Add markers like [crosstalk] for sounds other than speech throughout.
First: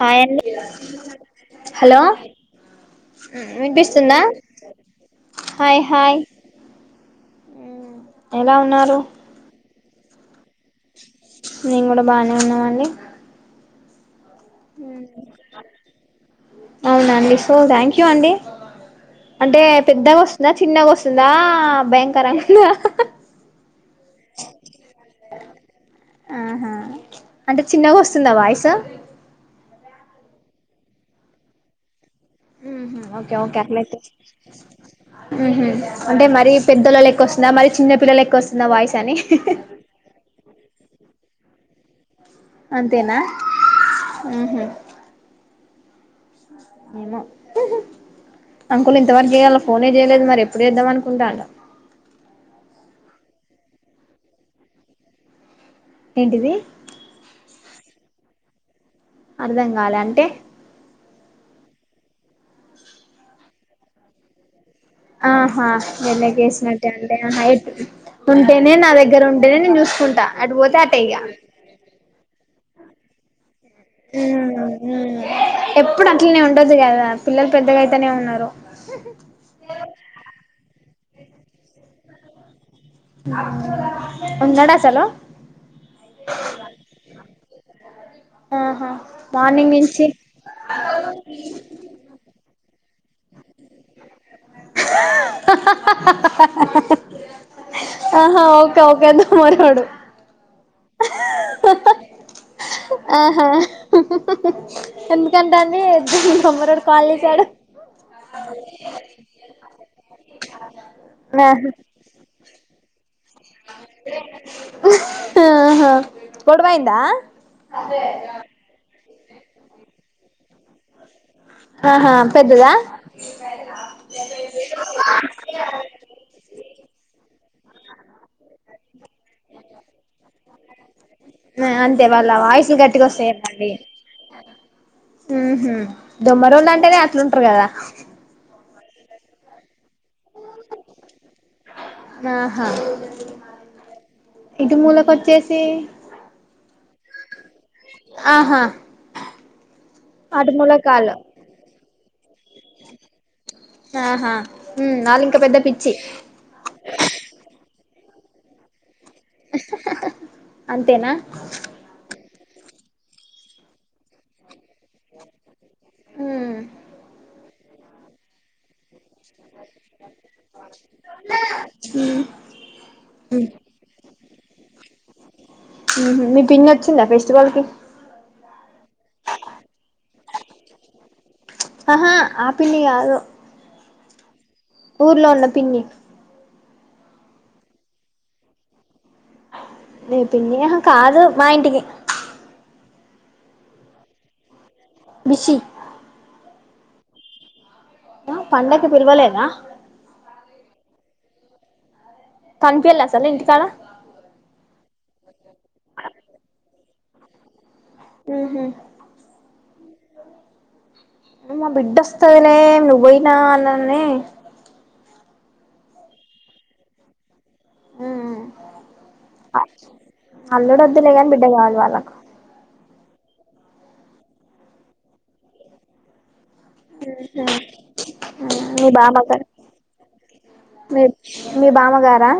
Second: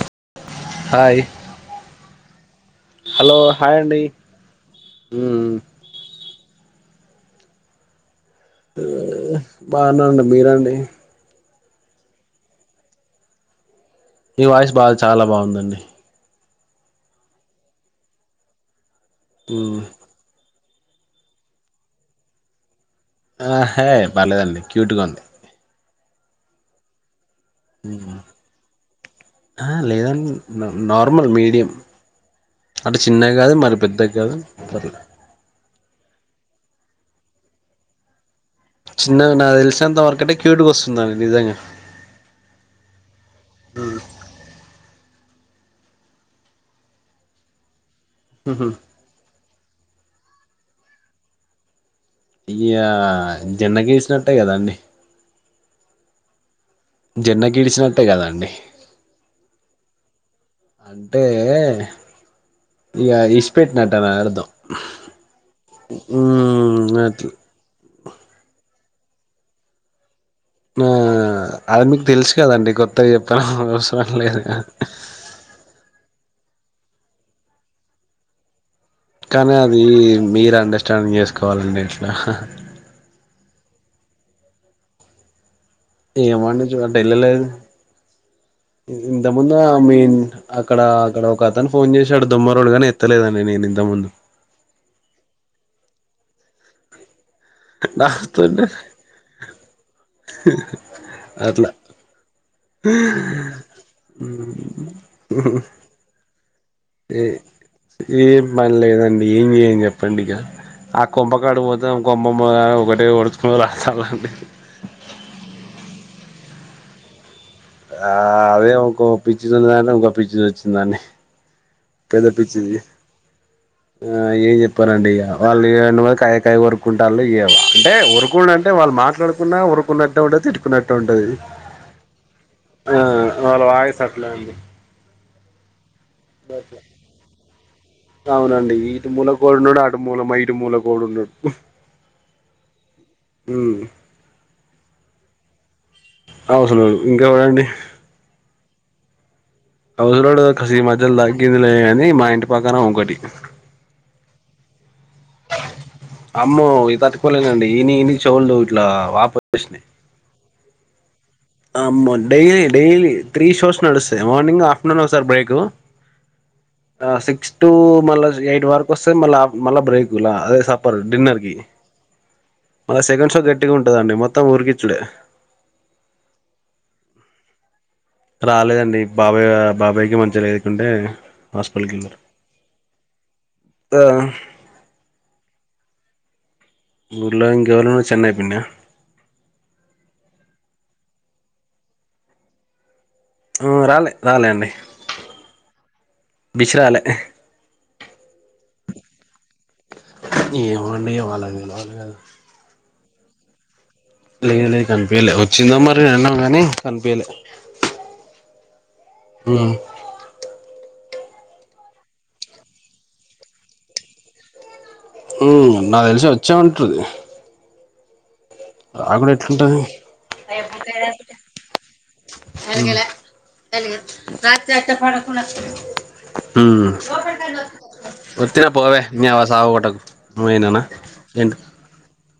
Hi అండి hi hello hello hi అండి వినిపిస్తుందా ఉమ్ హాయ్ హాయ్ ఎలా ఉన్నారు బాగున్నాండి మీరండి మేము కూడా బాగానే ఉన్నామండి మీ వాయిస్ బాగా చాలా బాగుందండి అవునండి సో థ్యాంక్ యూ అండి అంటే ఉమ్ పెద్దగా వస్తుందా చిన్నగా వస్తుందా భయంకరంగుందా ఆ హే పర్లేదండి క్యూట్ గా ఉంది ఆహా అంటే చిన్నగా వస్తుందా వాయిసు ఆ లేదండి నార్మల్ మీడియం అటు ఓకే చిన్నవి కాదు ఓకే మరి అట్లయితే పెద్ద కాదు పర్లే ఉహు అంటే మరి పెద్దళ్ళ లెక్క వస్తుందా మరి చిన్న పిల్ల లెక్క వస్తుందా వాయిస్ అని చిన్నగా నా తెలిసినంత వరకంటే క్యూట్కి వస్తుందండి నిజంగా అంతేనా ఆహ ఉహు అంకులు ఇంతవరకు చేయాల ఫోనే చేయలేదు మరి ఎప్పుడు చేద్దాం అనుకుంటల్లో ఇగా జన్మ కి వేసినట్టే కదాండి ఏంటిది జెన్మకి గీడిచినట్టే కదాండి అర్ధం కాలే అంటే అంటే ఇ ఇడిసీ పెట్టినట్టే ఆర్దం ఆహా జన్మకేసివెసినట్ట అట్లా అంతేయి ఉంటే న ద దగ్గర ఉంటనే నేను చూసుకుంటా అటు పోతే ఆ అటే ఇగ అది మీకు తెలుసు కదండి కొత్తగా చెప్పాను ఎప్పుడు అట్లనే ఉండదు కదా పిల్లలు పెద్దగా అయితేనే ఉన్నారు కానీ అది మీరు అండర్స్టాండింగ్ చేసుకోవాలండి ఇట్లా ఉన్నడసలు ఏమండి చూ అట్ ఎళ్ల్ళలేదు ఆహా ఇంత ముందు మార్నింగ్ నుంచి మీన్ అక్కడ అక్కడ ఒక అతని ఫోన్ చేసాడు దొమ్మ రోళుగాని ఎత్తలేదండి నే నేను ఇంత ముందు ఆహా నాతోనే ఓకే ఓకే దొమ్మరోడు అట్లా ఆహా ఎందుకంటా అంది దొమ్మరోడు కాల్ ఏ చేసాడు ఏం పనిలేదండి ఏం చెయని చెప్పండి ఇక ఆ కొంప కాడికి ఆహా పోతే కొంప ఒకటే ఎవరో అస్తరండి గోడవాయందా ఆ అదే ఒక పిచ్చిదిన్నది అంటే ఇంకో పిచ్చిది వచ్చిందండి ఆహా పెద్ద పెద్దదా పిచ్చిది ఆ ఏం చెప్పారండి వాళ్ళున్న కాయ కాయ కొరుక్కుంట వాళ్ అంటే ఓరుకు అంటే వాళ్ళు మాట్లాడుకున్న ఓరుకున్నట్టటు ఉంటది తిట్టుకున్నట్టటే ఉంటది అంతే వాళ్ళ వాయిసులు ఆ గట్టిగా వాళ్ళ వాయిస్ అట్లే అండి ఉహ దొమ్మ రోల్లు అంటేనే అట్లుంటారు కదా అవునండి ఇటు మూలకు ఒకడు ఉన్నాడు మూల మా ఇంటి మూలకోడు ఉన్నాడు ఆహా ఇటు మూలకచ్చేసి ఇంకా ఎవడు అండి అసలోడు అటు కసి మూలకు ఆళ్ళు మధ్యలో తగ్గిందిలే గాని మా ఇంటి పక్కన ఒంకటి ఆహా వాళ్ళ ఇంకా పెద్ద పిచ్చి ఇని ఇని చవట్లా వాప ప్రశ్ అంతేనా ఆ డైలీ డైలీ త్రీ షోస్ నడుస్తే మార్నింగ్ ఆఫ్టర్నూన్ ఒక సార్ బ్రేకు సిక్స్ టు మ ఎయిట్ వరక్ వస్తే మళ్ళా మళ్ళా బ్రేక్లా అదే సప్పర్ డిన్నర్ కి మళ్ళ సెకండ్ షో గట్టిగా ఉంటదండి మొత్తం ఉరికిచ్చుడే మీ పిన్ని వచ్చిందా వవాల్కి రాలేదండి బాబాయ్ బాబాయ్కి మంచిగా లే ఎదుకుంటే హాస్పిటల్కి ఆహా వెళ్ళారు ఆ పిన్ని కాదు ఆ ఊర్లో ఉన్న పిన్ని ఊర్లో ఇంకేవళన్నా చెన్నై పిన్న న పిని కాదు మాయంటికి రాలే రాలే అండి బిషి బిస్రలే ఆ పండకు పిలవలేద ఏమో అండి వాళ్ళ [unintelligible] కనిపిలాసల ఇంటికాల లేదు లేదు కనిపయలే వచ్చిందో మరి విన్నాం కానీ కనిపి యలే ఉహు మా బిడ్డొస్తందిలే నువ్ పోయినా అన్నాన్ని ఉ నా తెలిసి వచ్చా ఉంటుది ఆ కూడాడ ఎట్ంటంది అల్లుడు వద్దులే గాని బిడ్డ కావాలి వాళ్ళకు అలాంగలే అ రాత్రి అచ్చ పడకుడా ఉహు ఒత్తిన మీ పోవే నీ అవ్వ బామ్మగారు సవ కొట్టకు నువనానా మీ ఏంటి మీ బామ్మగారా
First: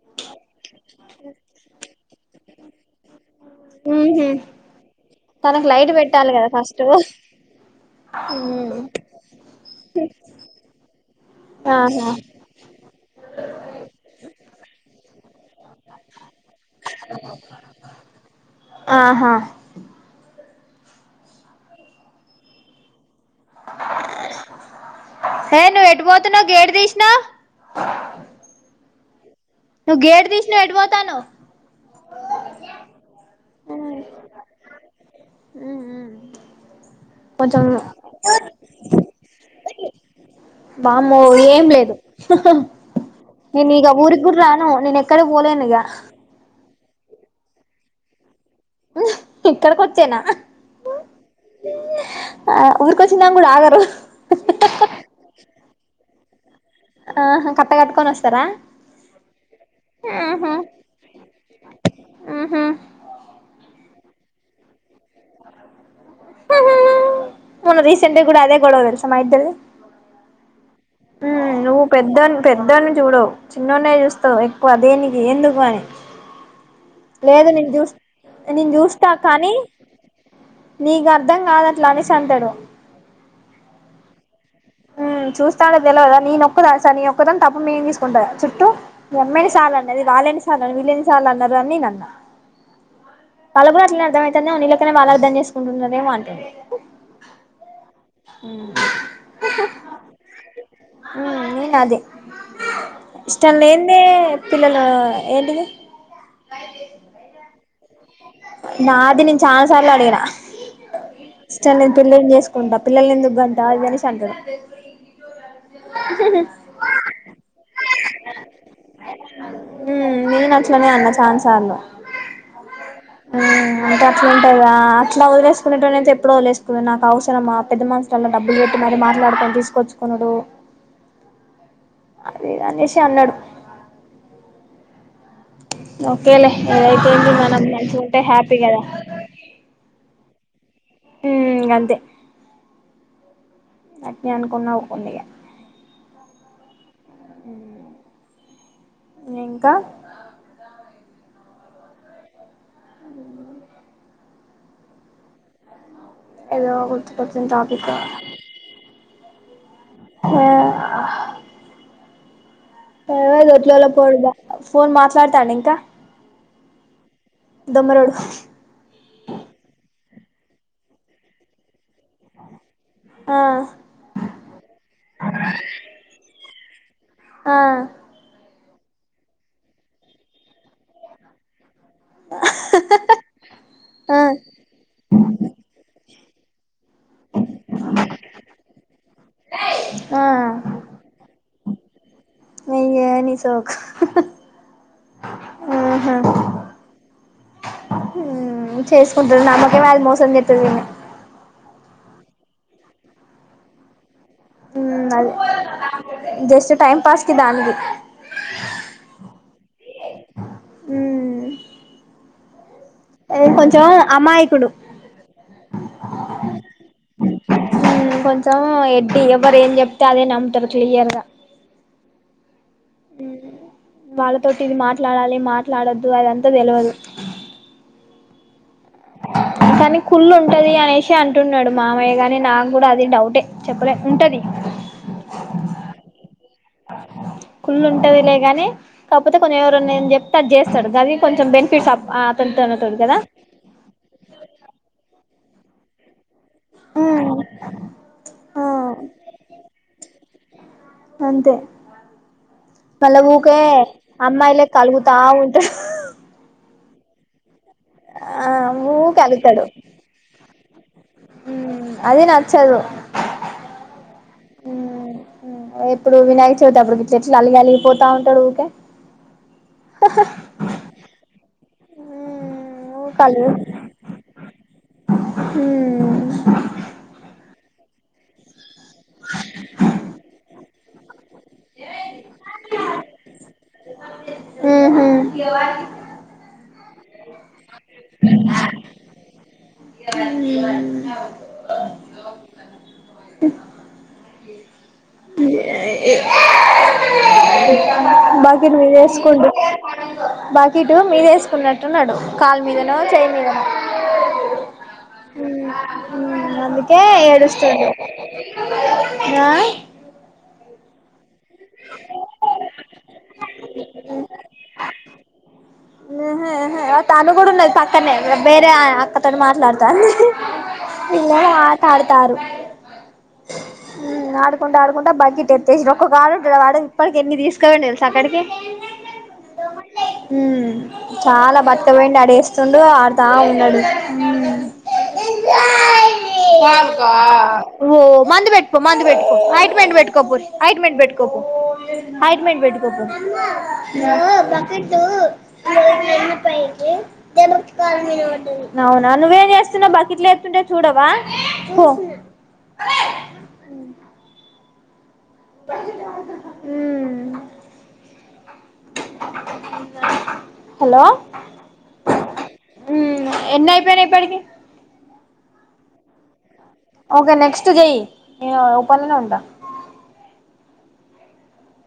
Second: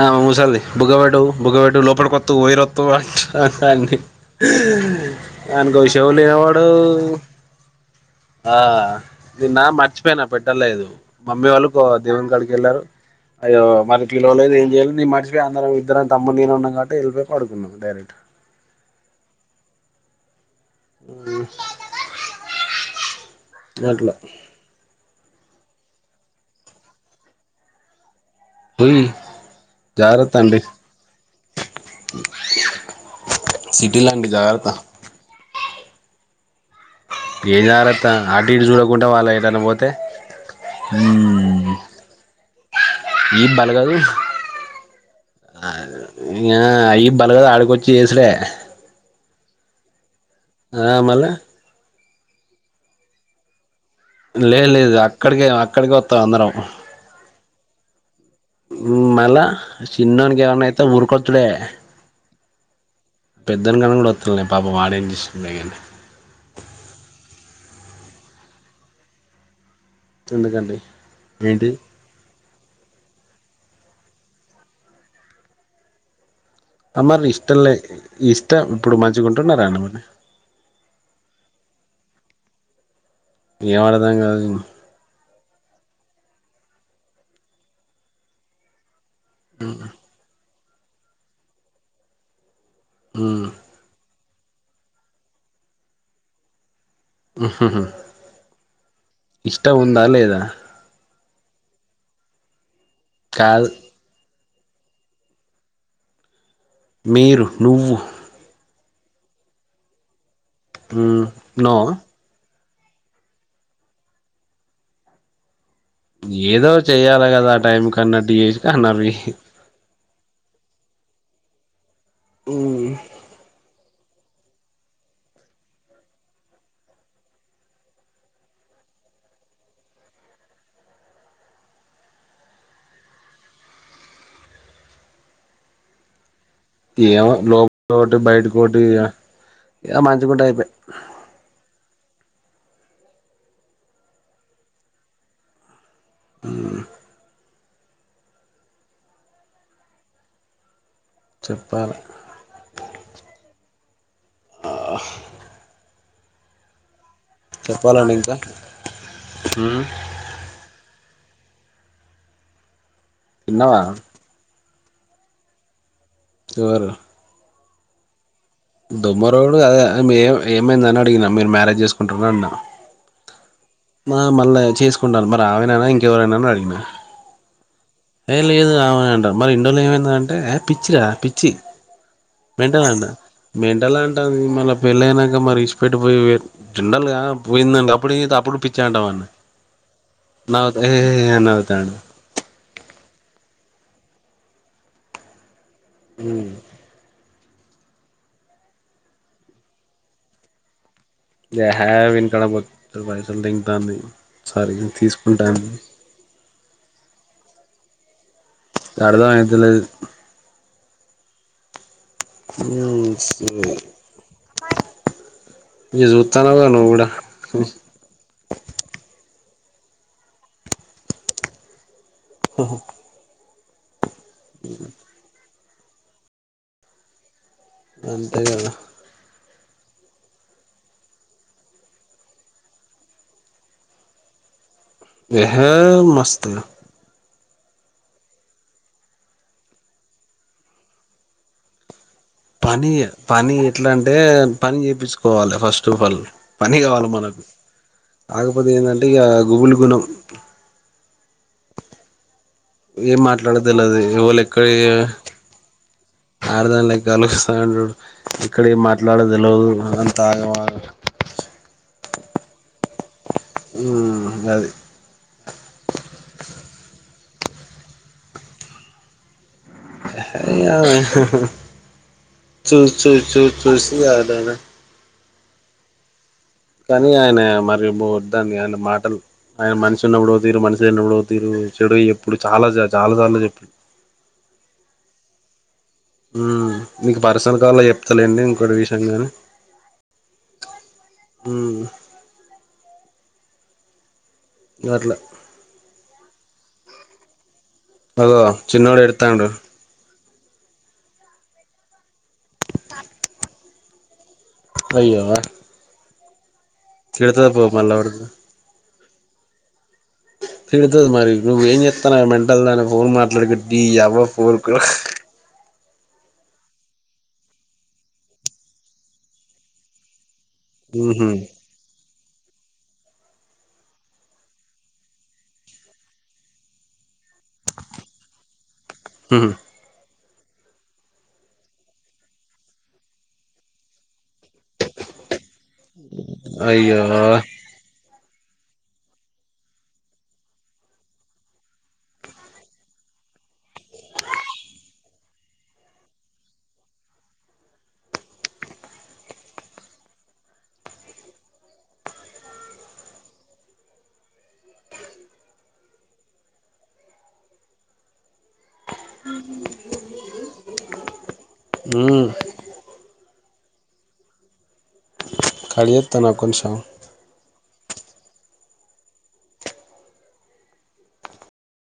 ఆ మూసాల బుగబేటు బుగబేటు లోపడ్కి కొతు వయర్త్తు అ అండి ఉహు తనకు లైట్ ఆయనకుషవు పెట్టాలి కదా లేనవాడు ఫస్ట్ ఆ ఇది నా మర్చిపోయినా పెట్టలేదు మమ్మీ వాళ్ళు ఆహా దేవం కాడికి వెళ్ళారు అయో మనకిట్లలేదు ఏం చేయాలి న మచ అందరం ఇద్దరని తమ్ము నేను ఉన్నాం కాట్టి వెళ్ళిపోయి పడుకున్నాం డైరెక్ట్ ఆహా [unintelligible] ఏ నువ్వు ఎటు పోతున్నా గేడు తీసినా పో జరతడి ఎటు పోతాన్నావ్ సిటీలా అండి జగత కొంచెం ఏం జాగ్రత్త ఆటు ఇటు చూడకుండా వాళ్ళ ఏలానా పోతే వమ్మో ఏం లేదు ఈ బలగదు గుడు రాను నేను ఎక్కడ పోలేను ఇక ఆ ఈ బలగాద ఆడికొ వచ్చి చేసలే ఇక్కడికి వచ్చానా ఆ మల ఆ ఉఊర్కో చినంగ్ కూడా ఆగరు లేదు లేదు అక్కడికి అక్కడికి వస్తాం అందరం ఆ కట్టా కట్కొ వస్తారా మళ చిన్నని గవన్నాతే ఉఊర్కుతుడ ఆహా పెద్దన్న కూడా ఒత్తలే పాపం వాడేం చేసిండో కానీ ఉహూ మొన్న రీసెంట్ గా కూడా అదే గొడవ తెలుసా మా ఇద్దరిది ఎందుకండి ఉమ్ ఏంటి నువ్వు పెద్దోన్ని పెద్దొన్ని చూడవు చిన్నొన్నే చూస్తావు ఎక్కువ దేనికి ఎందుకు అని మరి లేదు నేను ఇష్టంలే చూస్ ఇష్టం నేను ఇప్పుడు చూస్తా మంచిగా కానీ ఉంటున్నారా అండి మరి నీకు అర్ధం కాదట్లా అనేసి అంటాడు ఏం అర్థం కాదు ఇప్పుడు ఉమ్ చూస్తుంటే తెలవదా నీనొక్కదా స నీక్కదని తప్పమేం తీసుకుంటా చుట్టూ మీ అమ్మ ఎన్ని సార్లు అన్నది వాళ్ళు ఎన్ని సార్లు వీళ్ళు ఎన్ని సార్లు అన్నారు అని నేను అన్న ఉమ్ వాళ్ళకు కూడా అట్లనే అర్థమయితుందేమో వీళ్ళ లెక్కనే వాళ్ళు అర్థం చేసుకుంటున్న రేమో అంటుంది ఉహుహు ఇష్టం ఉందా లేదా ఉమ్ నేను అదే ఇష్టం కాదు లేనిదే పిల్లల ఏంటిది మీరు నువ్వు నాది నేను చానా సార్లు అడిగినా ఉమ్ తిన్నావా కుంట పిల్లలను ఎందుగంట అనేసి అంటారు ఏదో చెయ్యాలి కదా ఆ టైం కన్నట్టు చేసిన అన్నది ఉమ్ నేను అట్లనే అన్న చానా సార్లు ఉమ్ ఉమ్ అంటే అట్లా ఉంటాదా అట్లా వదిలేసుకున్నటోన్ని అయితే ఎప్పుడు వదిలేసుకునే నాకు అవసరమా పెద్ద మ డబ్బులు పెట్టి మరి మాట్లాడుకొని తీసుకొచ్చుకునుడు అదే అనేసి అన్నాడు ఓకేలే ఏదైతే ఏంటి ఏమో మనం లోపల మంచిగ ఒకటి ఉంటే హ్యాపీ బయటకోటి కదా ఇగ మంచిగుంటే అయిపాయ్ ఉమ్ అంతే అట్నే అనుకున్నావు కొండి ఇగ ఉమ్ ఉమ్ ఇంకా చెప్పాలా ఆ ఏదో గుర్తుకొచ్చింది టాపిక్ చెప్పాలండి ఇంకా ఉమ్ ఆ అదేదో తిన్నావా ఒట్లల పోడదా ఫోన్ మాట్లాడతాండా ఇంకా ఎవరు దొమ్మరోడు దొమ్మరోడు అదే ఏమైందని అడిగినా మీరు మ్యారేజ్ చేసుకుంటార అని అన్న ఆ మ మళ్ళా చేసుకుంటారు మరి ఆమె నేనా ఇంకెవరైనా అని అడిగినా ఆ ఏ లేదు రా ఆమె నే అంటారు మరి ఇన్నిరోజులు ఏమైంది అంటే పిచ్చిరా పిచ్చి మెంటల్ అంట మెంటల్ ఆ అంట మళ్ళ పెళ్ళి అయినాక మరి విడిచిపెట్టి పోయి జిండలుగా పోయిందండి అప్పుడు అప్పుడు పిచ్చే అంటావా అన్నా ఆ నవ్వుతాండు హెహేహీ అని నవ్వుతాండు నీ ఏ నీ సోకు ఉమ్ ఉమ్ చేసుకుంటుంది నమ్మకమే అది మోసం చేస్తుంది అని ఏహే వీనీ కాడ మొత్తం పైసలు! ! ! ! ! ! ! ! ! ! ఉమ్ అదే జస్ట్ టైమ్ పాస్ కి దానికి అర్దమైతలేదు ఏదో కొంచెం అమాయికుడు ఇగ చూత్తన్నావుగా నువ్వు కూడా కొంచం ఎడ్డీ ఎవరు ఏం చెప్తే అదే నమ్ముతారు క్లియర్గ [unintelligible] వాళ్ళతోటి ఇది మాట్లాడాలి మాట్లాడొద్దు అదంతా తెలియదు అంతేకదా కానీ కకుళ్ళు ఉంటుంది అనేసి అంటున్నాడు మామయ్య కానీ నాకు కూడా అది డౌటే చెప్పలే ఉంటుంది [unintelligible] మస్ ఆ కుల్ ఉంటది లే కాని కాకపోతే కొంచెం ఎవరు ఉన్నాయని చెప్తే అది చేస్తాడు కానీ కొంచెం బెనిఫిట్స్ పని అతనితోనతోడు కదా పని ఎట్లా అంటే పని చేయించుకోవాలి ఫస్ట్ ఆఫ్ ఆల్ పని కావాలి మనకు ఆ కాకపోతే ఏంటంటే ఇక గుబల్ గుణం అంతే ఏం మళ్ళా ఊకే మాట్లాడేది తెలవదు ఎవలు ఎక్కడ అమ్మాయిలే కలుగుతా ఉంట గలుగుస్తాంటడు ఇక్కడ మాట్లాడ ఊకే అలుగుతాడు తెలిదు అంత ఆగవా అది నచ్చదు హ్మ్ అది ఎప్పుడు వినాయక చవితి అప్పుడు చెట్లు అలిగి అలిగి పోతా ఉంటాడు ఊకే అ చ చూ చూసి [unintelligible] హు కానీ ఆయన మరి మద్దాన్ని ఆయన మాటలు ఆయన మనిషి ఉన్నప్పుడుతరు మనిషిన్నప్పుడుతరు చెడు ఎప్పుడు చాలా చాలా సార్లు చెప్పిడు ఉ ఇవ మీకు పర్సన కాల్లో చెప్తలేండి ఇంకోటి విషయంగాని అట్లా అగో బాకీ మీద చిన్నోడు వేసుకుండు ఎడతాండు బాకీటు మీద వేసుకున్నట్టున్నాడు కాల్ మీదన చేయి మీదనో అయ్యో నందుకే తిడతది పో ఏడుస్తంది మళ్ళ పడుతది ఆ తిడుతుంది మరి నువ్వు ఏంప్స్తాను ఆ మెంటల్ దాన ఫోన్ మాట్లాడకట్టి వ ఫోర్ కూడ అ తను కూడా ఉన్నది పక్కనే బేరే అక్కతోటి మాట్లాడుతాంది ఊహూ ఇళ్ల మాట్డతారు ఆడుకుంటడా ఆడుకుంటా బ్ ఇట్ ఎతేసి ఒక్క కాడు ఉంటాడుడది ఇప్పటిక ఎన్ని తీసుకోవండి తెలుసా అక్కడికి చాలా బట్ట పోయిడి ఆడేస్తుండు ఆడుతా ఉన్నాడు అయ్యో మంది పెట్టుకో యిట్ మంట్ పెట్కోపో అయిట్ మిట్ పెట్టుకోప్పు హయిట్మెంట్ పెట్టుకోపో అవునా నువ్వేం చేస్తున్నా బాకీట్లో ఎత్తుంటే చూడవ హు హలో ఉ మ్మ్. ఎన్ని అయిపోయానాయి ఇప్పటికి [unintelligible] ఓకే నెక్స్ట్ జేయి ఓపన్నే ఉంటా